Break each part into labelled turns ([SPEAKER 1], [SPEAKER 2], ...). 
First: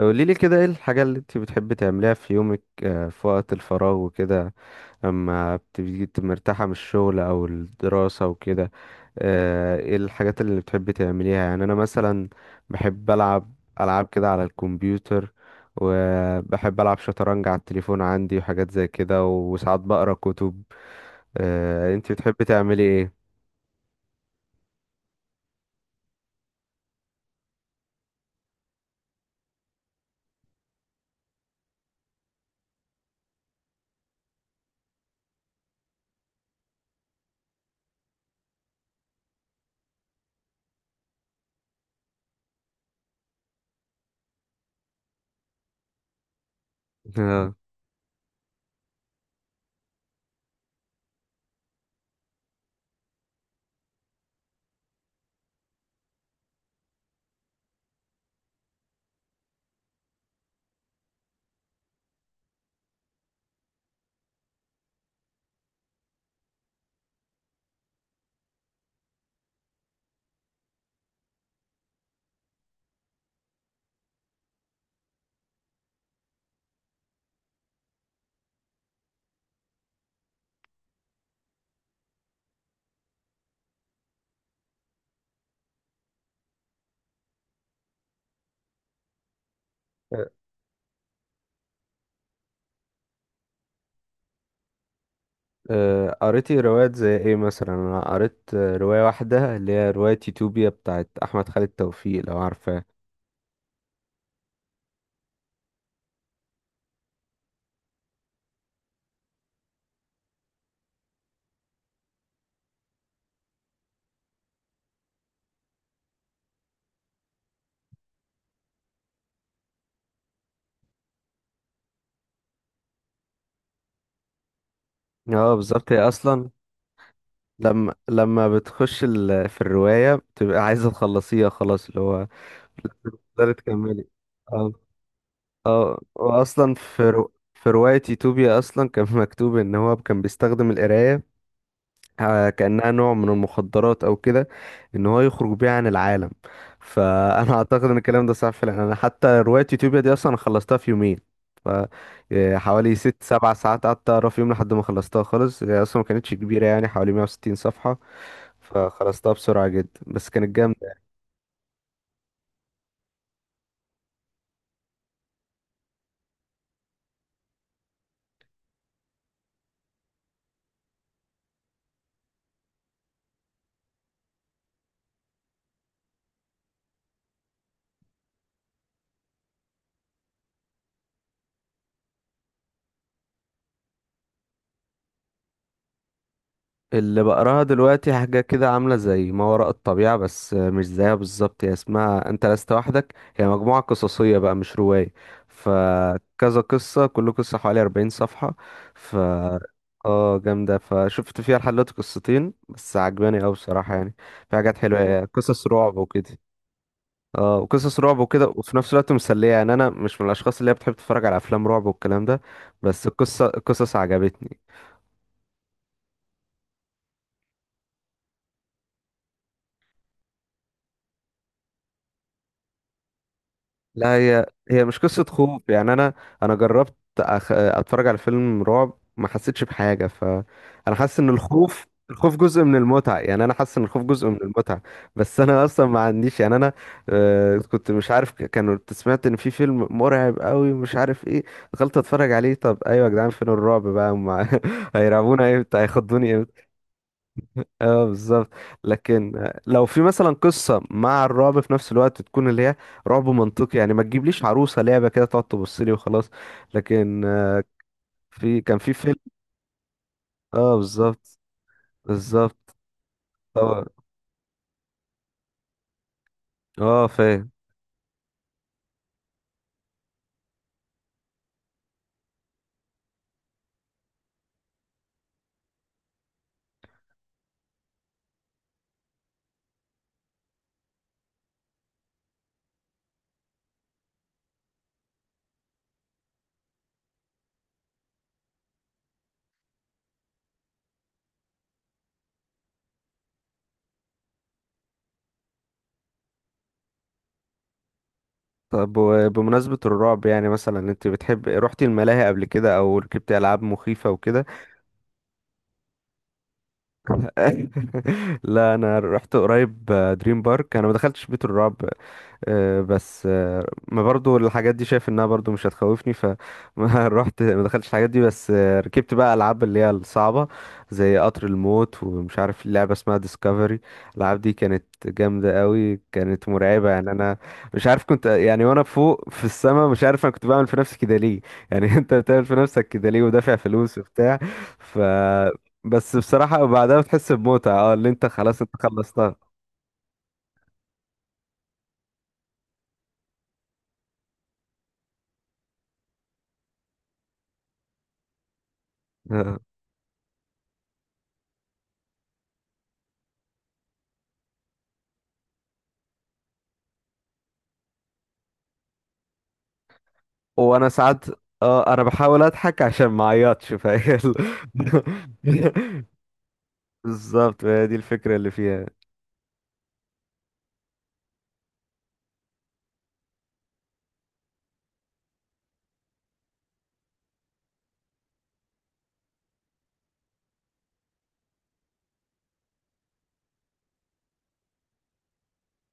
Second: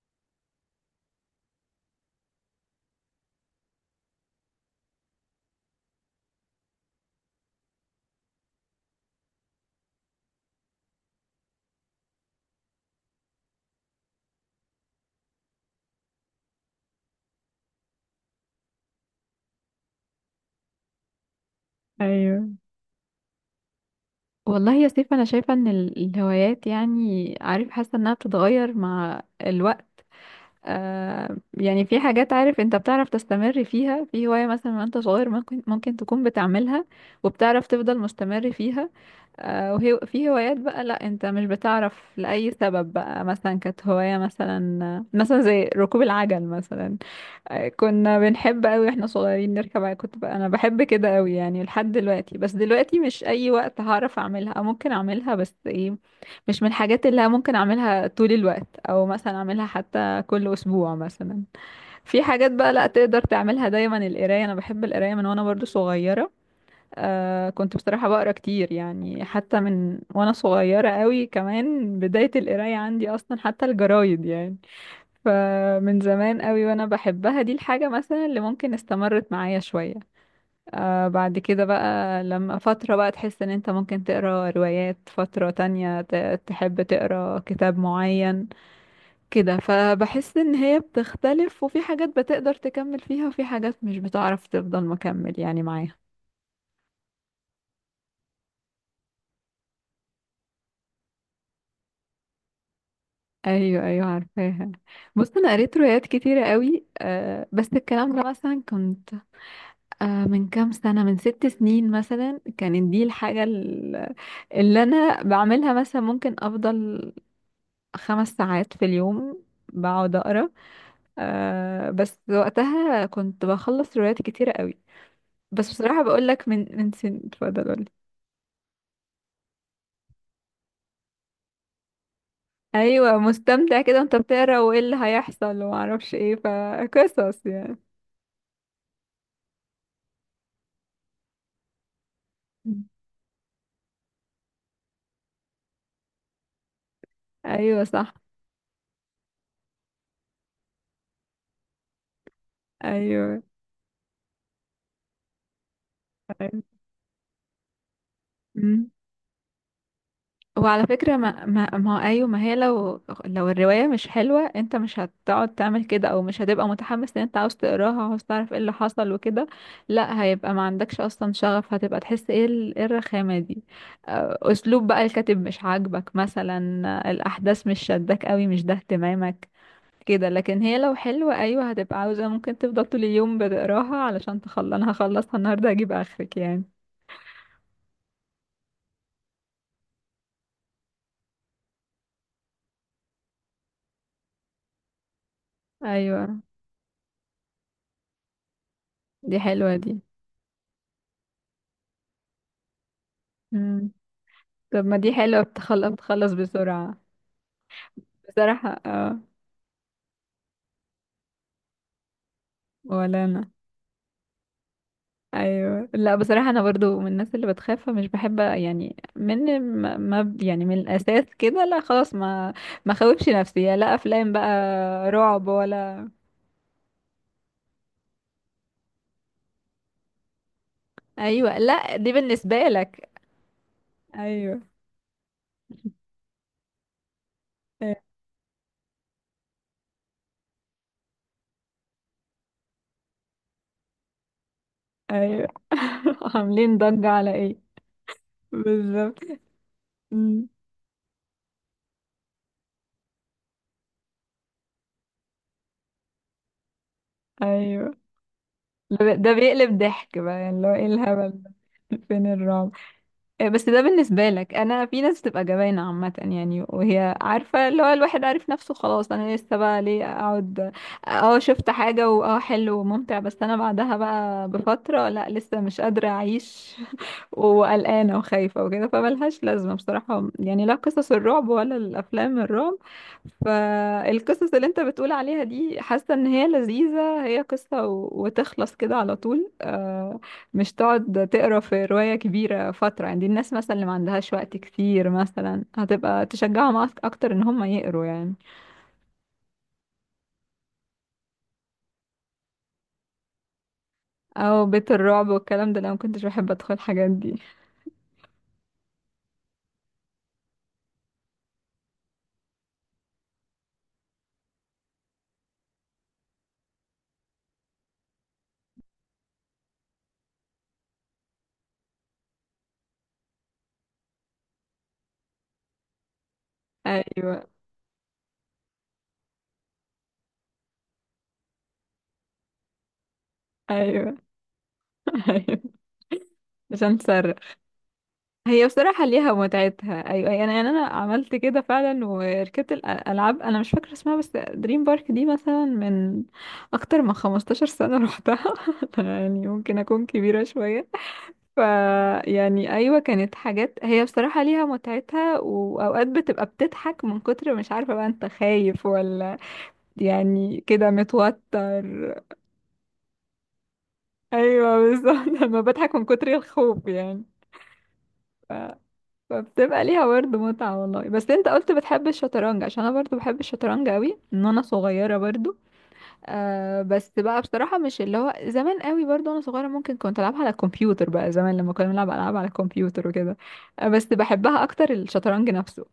[SPEAKER 1] قولي لي كده، ايه الحاجة اللي انت بتحبي تعمليها في يومك، في وقت الفراغ وكده اما بتبقي مرتاحة من الشغل او الدراسة وكده؟ ايه الحاجات اللي بتحبي تعمليها؟ يعني انا مثلا بحب العب العاب كده على الكمبيوتر، وبحب العب شطرنج على التليفون عندي وحاجات زي كده، وساعات بقرا كتب. انت بتحبي
[SPEAKER 2] ايوه،
[SPEAKER 1] تعملي ايه؟
[SPEAKER 2] والله يا سيف انا شايفه ان الهوايات، يعني عارف، حاسه انها بتتغير مع الوقت. آه يعني في حاجات، عارف انت بتعرف تستمر فيها في هوايه مثلا، وانت صغير ممكن تكون بتعملها وبتعرف تفضل مستمر فيها. آه وهي في هوايات بقى لا، انت مش بتعرف لاي سبب بقى، مثلا كانت هوايه مثلا زي ركوب العجل مثلا. كنا بنحب قوي واحنا صغيرين نركب عجل. كنت بقى انا بحب كده قوي يعني لحد دلوقتي، بس دلوقتي مش اي وقت هعرف اعملها او ممكن اعملها، بس ايه، مش من الحاجات اللي ممكن اعملها طول الوقت، او مثلا اعملها حتى كل اسبوع مثلا. في حاجات بقى لا تقدر تعملها دايما، القرايه انا بحب القرايه من وانا برضو صغيره. آه كنت بصراحه بقرا كتير يعني، حتى من وانا صغيره قوي، كمان بدايه القرايه عندي اصلا حتى الجرايد يعني. فمن زمان قوي وانا بحبها، دي الحاجة مثلا اللي ممكن استمرت معايا شوية. آه بعد كده بقى لما فترة بقى تحس ان انت ممكن تقرا روايات، فترة تانية تحب تقرا كتاب معين كده.
[SPEAKER 1] آه.
[SPEAKER 2] فبحس ان هي بتختلف، وفي حاجات بتقدر تكمل فيها، وفي حاجات مش بتعرف تفضل مكمل يعني معاها.
[SPEAKER 1] قريتي روايات زي ايه مثلا؟ انا قريت رواية واحدة اللي هي رواية يوتوبيا بتاعت احمد خالد توفيق، لو عارفاه.
[SPEAKER 2] ايوه ايوه عارفاها. بص انا قريت روايات كتيرة قوي، آه بس الكلام ده مثلا كنت، آه، من كام سنة، من ست سنين مثلا، كانت دي الحاجة اللي أنا بعملها، مثلا ممكن أفضل خمس ساعات في اليوم بقعد أقرأ. آه، بس وقتها كنت بخلص روايات كتيرة قوي.
[SPEAKER 1] اه
[SPEAKER 2] بس
[SPEAKER 1] بالظبط، هي
[SPEAKER 2] بصراحة بقولك،
[SPEAKER 1] اصلا
[SPEAKER 2] من سن اتفضل قولي.
[SPEAKER 1] لما بتخش في الرواية بتبقى عايزة تخلصيها خلاص، اللي هو
[SPEAKER 2] أيوة
[SPEAKER 1] تقدري
[SPEAKER 2] مستمتع كده
[SPEAKER 1] تكملي.
[SPEAKER 2] وانت بتقرا،
[SPEAKER 1] اه.
[SPEAKER 2] وايه اللي هيحصل
[SPEAKER 1] اه
[SPEAKER 2] ومعرفش ايه،
[SPEAKER 1] واصلا
[SPEAKER 2] فقصص
[SPEAKER 1] في
[SPEAKER 2] يعني.
[SPEAKER 1] رواية يوتوبيا اصلا كان مكتوب ان هو كان بيستخدم القراية كأنها نوع من المخدرات أو كده، إن هو يخرج بيها عن العالم. فأنا أعتقد
[SPEAKER 2] أيوة
[SPEAKER 1] إن
[SPEAKER 2] صح.
[SPEAKER 1] الكلام ده صح فعلا. أنا حتى رواية يوتيوبيا دي أصلا أنا خلصتها في يومين. ف حوالي ست
[SPEAKER 2] أيوة
[SPEAKER 1] سبع ساعات قعدت أقرا في يوم لحد ما خلصتها خالص. هي أصلا ما كانتش كبيرة، يعني حوالي 160 صفحة،
[SPEAKER 2] أيوة.
[SPEAKER 1] فخلصتها بسرعة جدا، بس كانت
[SPEAKER 2] وعلى
[SPEAKER 1] جامدة.
[SPEAKER 2] فكرة، ما هو أيوة، ما هي، لو الرواية مش حلوة انت مش هتقعد تعمل كده، او مش هتبقى متحمس ان انت عاوز تقراها وعاوز تعرف ايه اللي حصل وكده. لا هيبقى ما عندكش اصلا شغف، هتبقى تحس ايه إيه الرخامة دي. آه، اسلوب بقى الكاتب مش عاجبك مثلا، آه، الاحداث مش شداك قوي، مش ده اهتمامك كده. لكن هي لو حلوة ايوه، هتبقى عاوزة ممكن تفضل طول اليوم بتقراها علشان تخلص، انا هخلصها النهاردة هجيب اخرك يعني.
[SPEAKER 1] اللي بقراها دلوقتي حاجة كده عاملة زي ما وراء الطبيعة بس مش زيها بالظبط. هي اسمها أنت لست وحدك، هي مجموعة قصصية بقى مش رواية.
[SPEAKER 2] ايوه،
[SPEAKER 1] فكذا قصة، كل قصة حوالي 40 صفحة. ف
[SPEAKER 2] دي حلوة دي.
[SPEAKER 1] اه جامدة، فشفت فيها لحد دلوقتي قصتين بس، عجباني أوي بصراحة يعني، في حاجات
[SPEAKER 2] طب ما
[SPEAKER 1] حلوة،
[SPEAKER 2] دي
[SPEAKER 1] هي
[SPEAKER 2] حلوة،
[SPEAKER 1] قصص
[SPEAKER 2] بتخلص
[SPEAKER 1] رعب
[SPEAKER 2] بتخلص
[SPEAKER 1] وكده.
[SPEAKER 2] بسرعة.
[SPEAKER 1] اه، وقصص رعب وكده
[SPEAKER 2] بصراحة
[SPEAKER 1] وفي نفس الوقت
[SPEAKER 2] اه.
[SPEAKER 1] مسلية. يعني أنا مش من الأشخاص اللي هي بتحب تتفرج على أفلام رعب والكلام ده. بس
[SPEAKER 2] ولا انا.
[SPEAKER 1] القصص عجبتني.
[SPEAKER 2] ايوه، لا بصراحة انا برضو من الناس اللي بتخاف فمش بحب يعني، من ما ما- يعني من الاساس كده لا خلاص، ما خوفش نفسي، يا لا
[SPEAKER 1] لا،
[SPEAKER 2] افلام
[SPEAKER 1] هي
[SPEAKER 2] بقى.
[SPEAKER 1] هي مش قصة
[SPEAKER 2] رعب
[SPEAKER 1] خوف. يعني
[SPEAKER 2] ولا.
[SPEAKER 1] أنا جربت أتفرج على فيلم رعب، ما حسيتش بحاجة. فأنا حاسس إن
[SPEAKER 2] ايوه
[SPEAKER 1] الخوف
[SPEAKER 2] لا دي
[SPEAKER 1] الخوف
[SPEAKER 2] بالنسبة
[SPEAKER 1] جزء من
[SPEAKER 2] لك.
[SPEAKER 1] المتعة، يعني أنا حاسس إن الخوف جزء من
[SPEAKER 2] ايوه
[SPEAKER 1] المتعة. بس أنا أصلا ما عنديش، يعني أنا كنت مش عارف كانوا كنت سمعت إن في فيلم مرعب قوي مش عارف إيه. دخلت أتفرج عليه، طب أيوة يا جدعان، فين الرعب بقى هم؟
[SPEAKER 2] ايوه
[SPEAKER 1] هيرعبونا إمتى؟ هيخضوني إمتى؟
[SPEAKER 2] عاملين ضجة على ايه.
[SPEAKER 1] اه بالظبط.
[SPEAKER 2] بالظبط.
[SPEAKER 1] لكن لو في مثلا
[SPEAKER 2] أمم،
[SPEAKER 1] قصه مع الرعب في نفس الوقت، تكون اللي هي رعب منطقي. يعني ما تجيبليش عروسه لعبه كده تقعد تبص لي وخلاص. لكن
[SPEAKER 2] ايوه
[SPEAKER 1] كان في فيلم.
[SPEAKER 2] ده بيقلب ضحك بقى يعني، اللي
[SPEAKER 1] اه
[SPEAKER 2] هو ايه الهبل
[SPEAKER 1] بالظبط.
[SPEAKER 2] ده. فين الرعب.
[SPEAKER 1] بالظبط.
[SPEAKER 2] آه، بس ده
[SPEAKER 1] طبعا،
[SPEAKER 2] بالنسبة لك، أنا في ناس بتبقى جبانة عامة يعني،
[SPEAKER 1] اه
[SPEAKER 2] وهي
[SPEAKER 1] فاهم.
[SPEAKER 2] عارفة، اللي هو الواحد عارف نفسه خلاص، أنا لسه بقى ليه أقعد. اه شفت حاجة واه حلو وممتع، بس أنا بعدها بقى بفترة لا، لسه مش قادرة أعيش، وقلقانة وخايفة وكده، فملهاش لازمة بصراحة يعني، لا قصص الرعب ولا الأفلام الرعب. فالقصص اللي انت بتقول عليها دي، حاسة ان هي لذيذة، هي قصة وتخلص كده على طول. آه، مش تقعد تقرا في رواية كبيرة فترة يعني، دي الناس مثلا اللي ما عندهاش وقت كتير مثلا، هتبقى تشجعهم اكتر ان هم يقروا يعني.
[SPEAKER 1] طب وبمناسبة الرعب، يعني مثلا انت بتحب، رحتي الملاهي قبل كده او ركبتي العاب مخيفة وكده؟
[SPEAKER 2] او بيت الرعب والكلام ده، لو ما كنتش بحب ادخل الحاجات دي.
[SPEAKER 1] لا انا رحت قريب دريم بارك، انا ما دخلتش بيت الرعب. بس ما برضو الحاجات دي شايف انها برضو مش هتخوفني، فما رحت ما دخلتش الحاجات دي، بس ركبت بقى العاب اللي هي الصعبه، زي قطر الموت ومش عارف لعبه اسمها ديسكفري. الالعاب دي كانت جامده قوي، كانت مرعبه يعني. انا
[SPEAKER 2] ايوه
[SPEAKER 1] مش عارف كنت، يعني وانا فوق في السما مش عارف انا كنت بعمل في نفسي كده ليه، يعني. انت بتعمل في نفسك كده ليه ودافع فلوس
[SPEAKER 2] ايوه
[SPEAKER 1] وبتاع؟ ف
[SPEAKER 2] ايوه.
[SPEAKER 1] بس بصراحه
[SPEAKER 2] عشان
[SPEAKER 1] بعدها بتحس بمتعه، اه اللي انت خلاص
[SPEAKER 2] هي
[SPEAKER 1] انت
[SPEAKER 2] بصراحة ليها
[SPEAKER 1] خلصتها.
[SPEAKER 2] متعتها. أيوة يعني، أنا أنا عملت كده فعلا وركبت الألعاب، أنا مش فاكرة اسمها، بس دريم بارك دي مثلا من أكتر من 15 سنة روحتها. يعني ممكن أكون كبيرة شوية. ف، يعني أيوة كانت حاجات هي بصراحة ليها متعتها، وأوقات بتبقى بتضحك من كتر مش عارفة بقى أنت خايف ولا، يعني
[SPEAKER 1] وانا
[SPEAKER 2] كده
[SPEAKER 1] ساعات اه، انا
[SPEAKER 2] متوتر.
[SPEAKER 1] بحاول اضحك عشان ما اعيطش، فهي
[SPEAKER 2] أيوة بالظبط أنا بضحك من كتر الخوف يعني.
[SPEAKER 1] بالظبط، هي دي الفكره اللي فيها.
[SPEAKER 2] فبتبقى ليها برضه متعة والله. بس انت قلت بتحب الشطرنج، عشان انا برضه بحب الشطرنج قوي من وانا صغيرة برضه. آه بس بقى بصراحة مش اللي هو زمان قوي، برضه وانا صغيرة ممكن كنت العبها على الكمبيوتر بقى، زمان لما كنا بنلعب العاب على الكمبيوتر وكده. آه بس بحبها اكتر الشطرنج نفسه.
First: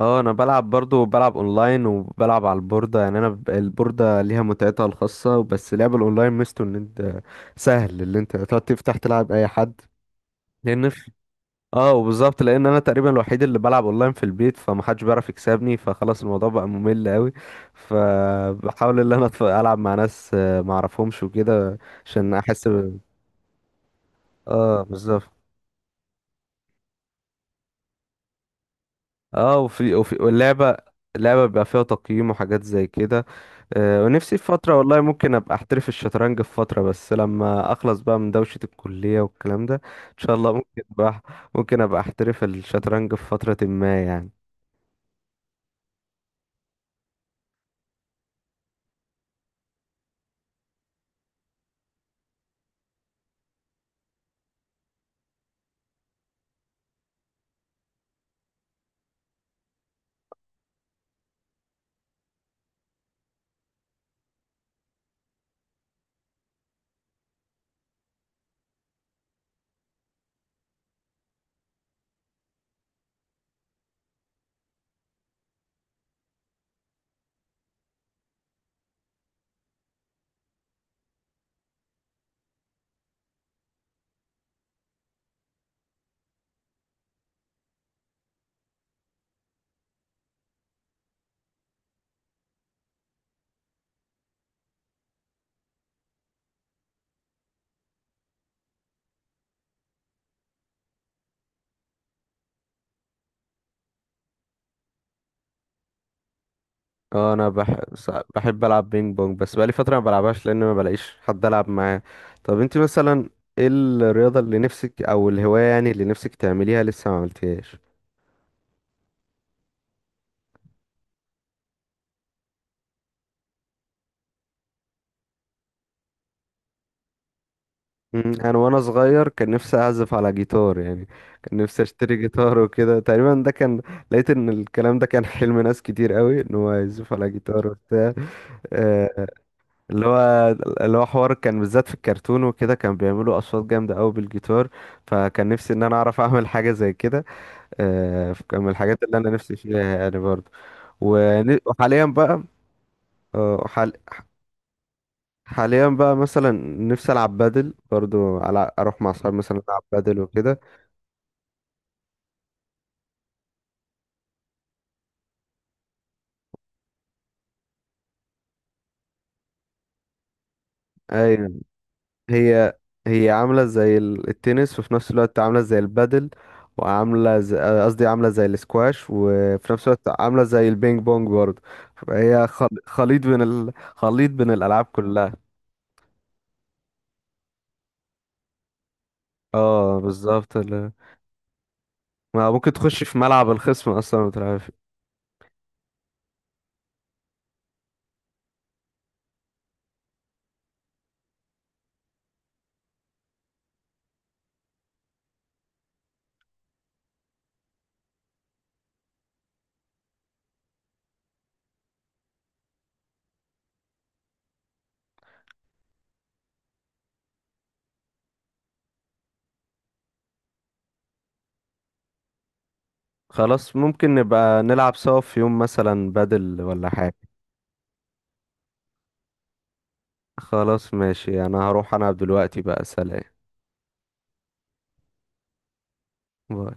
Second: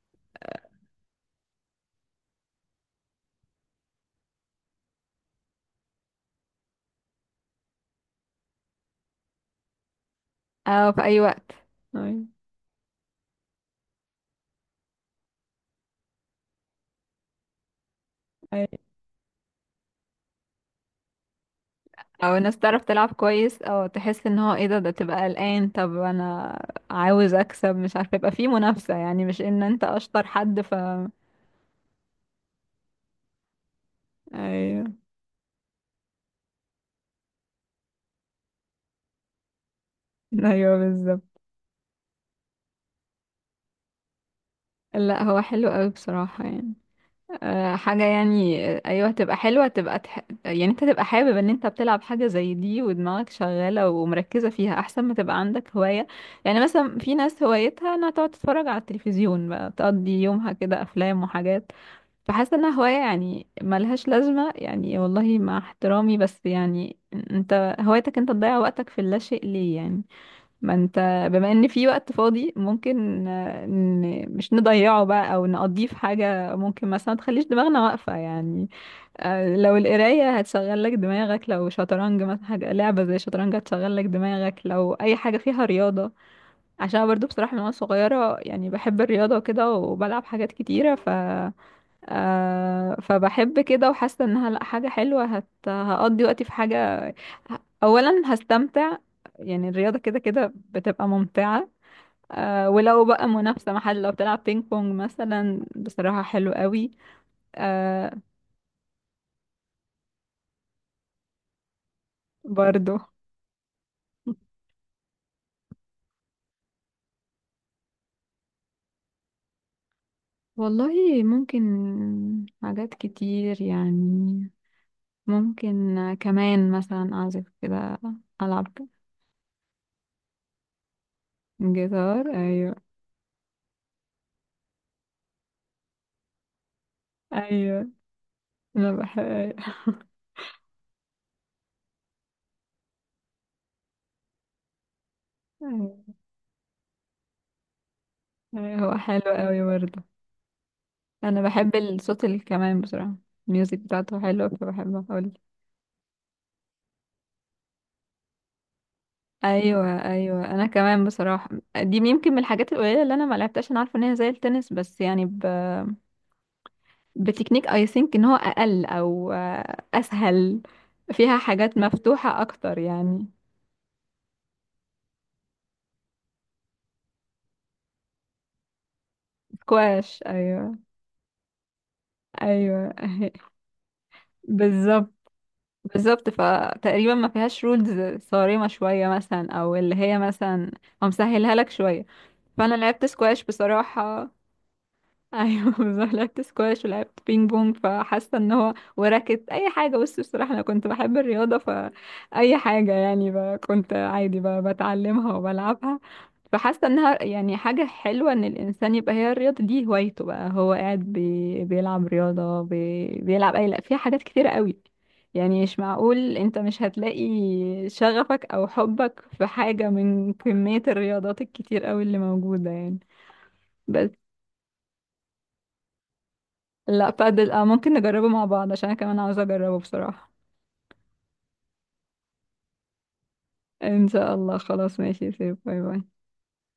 [SPEAKER 1] اه انا بلعب برضو، بلعب اونلاين وبلعب على البورده. يعني انا البورده ليها متعتها الخاصه، بس لعب الاونلاين ميزته ان انت سهل اللي انت تقعد تفتح تلعب اي حد، لان
[SPEAKER 2] اه في
[SPEAKER 1] في
[SPEAKER 2] اي وقت.
[SPEAKER 1] اه
[SPEAKER 2] أيوة.
[SPEAKER 1] وبالظبط، لان انا تقريبا الوحيد اللي بلعب اونلاين في البيت فمحدش بيعرف يكسبني، فخلاص الموضوع بقى ممل قوي.
[SPEAKER 2] أي-
[SPEAKER 1] فبحاول ان انا العب مع ناس ما اعرفهمش وكده، عشان
[SPEAKER 2] او الناس
[SPEAKER 1] احس.
[SPEAKER 2] تعرف تلعب كويس، او تحس ان هو ايه ده
[SPEAKER 1] اه
[SPEAKER 2] ده
[SPEAKER 1] بالظبط.
[SPEAKER 2] تبقى قلقان، طب انا عاوز اكسب مش عارفه، يبقى في منافسه يعني، مش
[SPEAKER 1] اه
[SPEAKER 2] ان انت
[SPEAKER 1] وفي وفي
[SPEAKER 2] اشطر حد، ف.
[SPEAKER 1] واللعبة، اللعبة بيبقى فيها تقييم وحاجات زي كده. ونفسي في فترة
[SPEAKER 2] ايوه
[SPEAKER 1] والله ممكن ابقى احترف الشطرنج في فترة، بس لما اخلص بقى من دوشة الكلية والكلام ده، ان شاء الله
[SPEAKER 2] ايوه
[SPEAKER 1] ممكن بقى،
[SPEAKER 2] بالظبط.
[SPEAKER 1] ممكن ابقى احترف الشطرنج في فترة ما يعني.
[SPEAKER 2] لا هو حلو قوي بصراحة يعني. أه حاجة يعني، آه، ايوه هتبقى حلوة، هتبقى يعني انت تبقى حابب ان انت بتلعب حاجة زي دي، ودماغك شغالة ومركزة فيها، احسن ما تبقى عندك هواية يعني، مثلا في ناس هوايتها انها تقعد تتفرج على التلفزيون بقى، تقضي يومها كده افلام وحاجات. فحاسة انها هواية يعني ملهاش لازمة يعني، والله مع احترامي بس يعني، انت هوايتك انت تضيع وقتك في اللاشيء ليه يعني، ما انت بما ان في وقت فاضي، ممكن آه، مش نضيعه بقى، او نقضيه في حاجة ممكن مثلا تخليش دماغنا واقفة يعني. آه، لو القراية هتشغل لك دماغك، لو شطرنج مثلا، حاجة لعبة زي شطرنج هتشغل لك دماغك، لو اي حاجة فيها رياضة، عشان أنا برضو بصراحة من وانا صغيرة يعني بحب الرياضة وكده، وبلعب حاجات كتيرة. آه فبحب كده، وحاسه انها لا حاجه حلوه، هقضي وقتي في حاجه، اولا هستمتع، يعني الرياضه كده كده بتبقى ممتعه. آه ولو بقى منافسه محل، لو بتلعب بينج بونج مثلا بصراحه حلو قوي.
[SPEAKER 1] اه انا
[SPEAKER 2] آه
[SPEAKER 1] بحب العب بينج بونج، بس بقالي فترة ما بلعبهاش لان ما بلاقيش حد العب معاه. طب انت
[SPEAKER 2] برضو.
[SPEAKER 1] مثلا، ايه الرياضة اللي نفسك، او الهواية يعني اللي نفسك تعمليها لسه ما عملتيهاش؟
[SPEAKER 2] والله ممكن، حاجات كتير يعني، ممكن كمان مثلا أعزف كده،
[SPEAKER 1] انا
[SPEAKER 2] ألعب
[SPEAKER 1] وانا صغير كان نفسي اعزف على جيتار يعني. كان نفسي اشتري
[SPEAKER 2] جيتار.
[SPEAKER 1] جيتار
[SPEAKER 2] أيوة
[SPEAKER 1] وكده، تقريبا ده كان، لقيت ان الكلام ده كان حلم ناس كتير قوي ان هو يعزف على جيتار
[SPEAKER 2] أيوة.
[SPEAKER 1] وبتاع.
[SPEAKER 2] أنا
[SPEAKER 1] آه،
[SPEAKER 2] بحب.
[SPEAKER 1] اللي هو اللي هو حوار، كان بالذات في الكرتون وكده كان بيعملوا اصوات جامده قوي بالجيتار. فكان نفسي ان انا
[SPEAKER 2] أيوة.
[SPEAKER 1] اعرف اعمل حاجه زي كده. كان من
[SPEAKER 2] هو
[SPEAKER 1] الحاجات اللي انا
[SPEAKER 2] حلو
[SPEAKER 1] نفسي
[SPEAKER 2] قوي
[SPEAKER 1] فيها
[SPEAKER 2] برضه.
[SPEAKER 1] يعني برضه.
[SPEAKER 2] انا بحب
[SPEAKER 1] وحاليا
[SPEAKER 2] الصوت
[SPEAKER 1] بقى،
[SPEAKER 2] الكمان بصراحه،
[SPEAKER 1] آه،
[SPEAKER 2] الميوزك
[SPEAKER 1] حال-
[SPEAKER 2] بتاعته حلوه فبحب اقول.
[SPEAKER 1] حاليا بقى مثلا نفسي العب بادل برضو، على اروح مع اصحابي مثلا العب
[SPEAKER 2] ايوه
[SPEAKER 1] بادل
[SPEAKER 2] ايوه
[SPEAKER 1] وكده.
[SPEAKER 2] انا كمان بصراحه، دي يمكن من الحاجات القليله اللي انا ما لعبتهاش، انا عارفه ان هي زي التنس، بس يعني بتكنيك اي ثينك ان هو اقل، او آه، اسهل، فيها
[SPEAKER 1] ايوه،
[SPEAKER 2] حاجات مفتوحه
[SPEAKER 1] هي
[SPEAKER 2] اكتر يعني.
[SPEAKER 1] هي عامله زي التنس وفي نفس الوقت عامله زي البادل، وعامله زي قصدي عامله زي الاسكواش وفي نفس الوقت
[SPEAKER 2] سكواش
[SPEAKER 1] عامله زي
[SPEAKER 2] ايوه.
[SPEAKER 1] البينج بونج برضه. فهي
[SPEAKER 2] ايوه
[SPEAKER 1] خليط بين الالعاب
[SPEAKER 2] بالظبط.
[SPEAKER 1] كلها.
[SPEAKER 2] بالظبط فتقريبا ما فيهاش رولز صارمه شويه مثلا، او اللي
[SPEAKER 1] اه
[SPEAKER 2] هي
[SPEAKER 1] بالظبط،
[SPEAKER 2] مثلا هو مسهلها لك شويه.
[SPEAKER 1] ما ممكن
[SPEAKER 2] فانا
[SPEAKER 1] تخش
[SPEAKER 2] لعبت
[SPEAKER 1] في
[SPEAKER 2] سكواش
[SPEAKER 1] ملعب الخصم اصلا ما
[SPEAKER 2] بصراحه.
[SPEAKER 1] بتعرف.
[SPEAKER 2] ايوه بالظبط، لعبت سكواش ولعبت بينج بونج، فحاسه ان هو وراكت اي حاجه، بس بصراحه انا كنت بحب الرياضه فاي حاجه يعني، كنت عادي بتعلمها وبلعبها. فحاسه انها يعني حاجه حلوه ان الانسان يبقى هي الرياضه دي هوايته بقى، هو قاعد بيلعب رياضه، بيلعب اي لا فيها حاجات كتيره قوي يعني، مش معقول انت مش هتلاقي شغفك او حبك في حاجه من كميه الرياضات الكتير قوي اللي موجوده يعني.
[SPEAKER 1] خلاص
[SPEAKER 2] بس
[SPEAKER 1] ممكن نبقى نلعب سوا في يوم مثلا بادل ولا
[SPEAKER 2] لا،
[SPEAKER 1] حاجه.
[SPEAKER 2] بادل اه ممكن نجربه مع بعض عشان انا كمان عاوزة اجربه بصراحة.
[SPEAKER 1] خلاص ماشي، انا هروح انا دلوقتي بقى. سلام.
[SPEAKER 2] ان شاء الله خلاص ماشي، سيب باي باي.
[SPEAKER 1] باي.